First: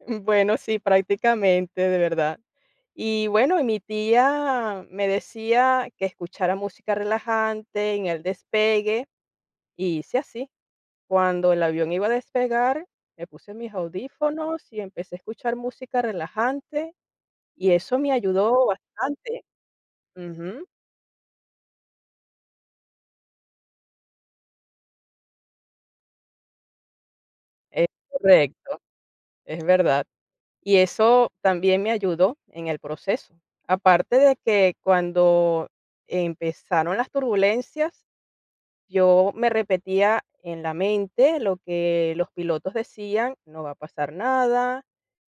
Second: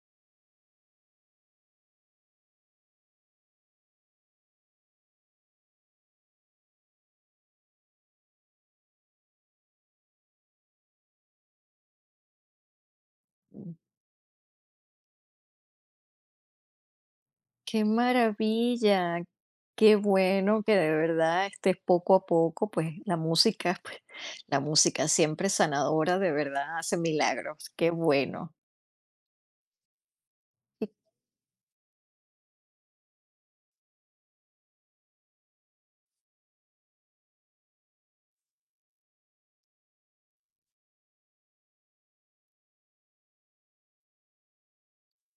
Mm, bueno, sí, prácticamente, de verdad. Y, bueno, y mi tía me decía: "Que escuchara música relajante, en el despegue", y hice así. Cuando el avión iba a despegar, me puse mis audífonos y empecé a escuchar música relajante, y Qué eso me ayudó maravilla, bastante. qué bueno Ujú. que, de verdad, estés poco a poco, pues, la música la música siempre es sanadora, de verdad, hace milagros, Es qué bueno. correcto, es verdad. Y Y eso también me ayudó, en el proceso. Aparte de que, cuando empezaron las turbulencias, yo me repetía, en la mente, lo que los pilotos decían: "No va a pasar nada,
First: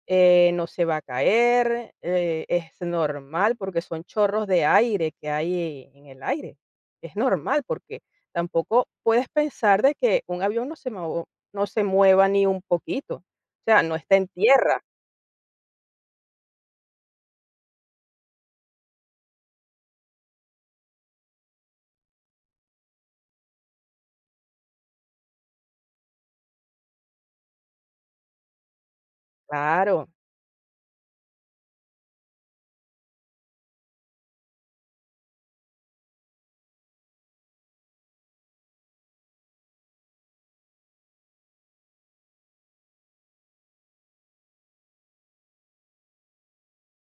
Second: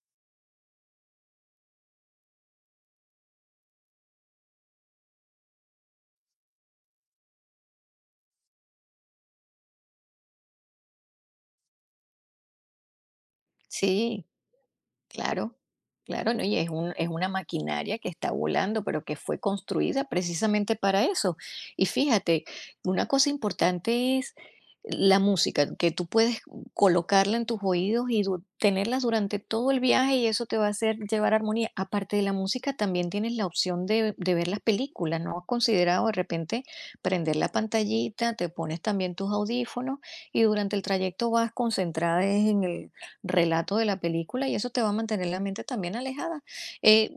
eh, no se va a caer, eh, es normal", porque son chorros de aire que hay en el aire, es normal, porque tampoco puedes pensar de que un avión no se mo no se mueva ni un poquito, o sea, no está Sí. en tierra. Claro, claro. No, y es un es una maquinaria que está volando, pero que fue construida precisamente para eso. Y fíjate, una cosa importante es la música, que tú puedes colocarla en tus oídos y du tenerla durante todo el Claro. viaje y eso te va a hacer llevar armonía. Aparte de la música, también tienes la opción de de ver la película, ¿no has considerado, de repente, prender la pantallita?, te pones también tus audífonos y durante el trayecto vas concentrada en el relato de la película y eso te va a mantener la mente también alejada, eh,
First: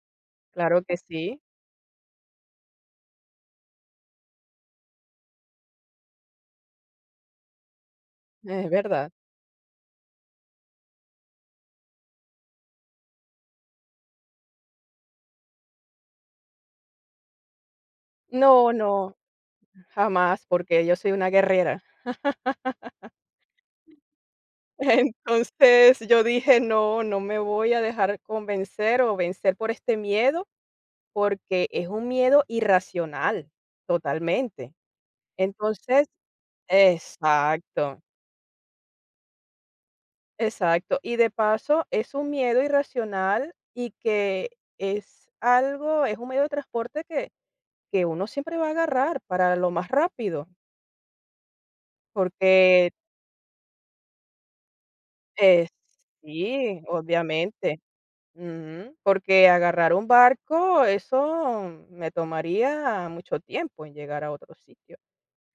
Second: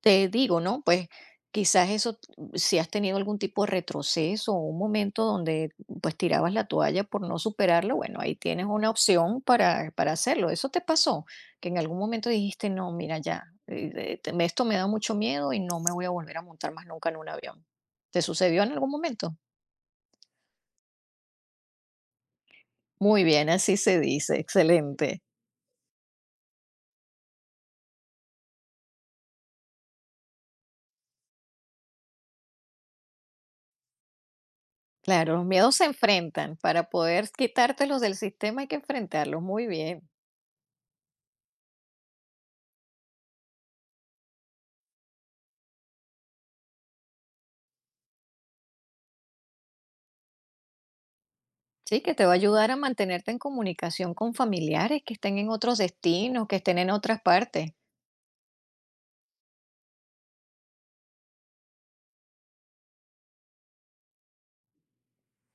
te digo, Claro ¿no?, que pues, sí. quizás eso, mm, si has tenido algún tipo de retroceso o un momento donde, pues, tirabas la toalla por no superarlo, bueno, ahí tienes Es una verdad. opción para para hacerlo, ¿eso te pasó? Que en algún momento dijiste: "No, mira ya, eh, eh, te esto me da mucho miedo y no me voy a volver a montar más nunca en un avión, ¿te sucedió en No, algún no. momento? Jamás, porque yo soy una guerrera. Muy bien, así se dice, excelente. Entonces, yo dije: "No, no me voy a dejar convencer o vencer por este miedo, porque es un miedo irracional, totalmente". Claro, los miedos se Entonces enfrentan, para poder Exacto. quitártelos del sistema hay que enfrentarlos, muy bien. Exacto. Y de paso, es un miedo irracional y que es algo, es un medio de transporte que que uno siempre va a agarrar, para lo más rápido. Sí, que te va a ayudar a Porque mantenerte en comunicación con familiares que estén en Eh, otros destinos, que estén sí, en otras partes. obviamente ujú, porque agarrar un barco, eso me tomaría mucho tiempo en llegar a otro sitio,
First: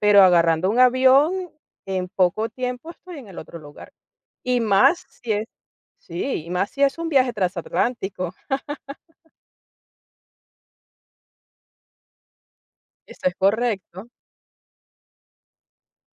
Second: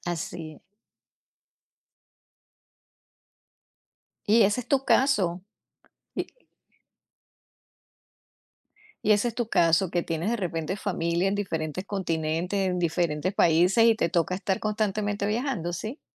pero Así es. agarrando un avión, en poco tiempo estoy en el otro lugar, Y y ese es tu más si caso. es Y Sí, y más si es un viaje transatlántico. y ese es tu caso, que tienes, de repente, familia en diferentes continentes, en Eso diferentes es países y correcto. te toca estar constantemente viajando, ¿sí?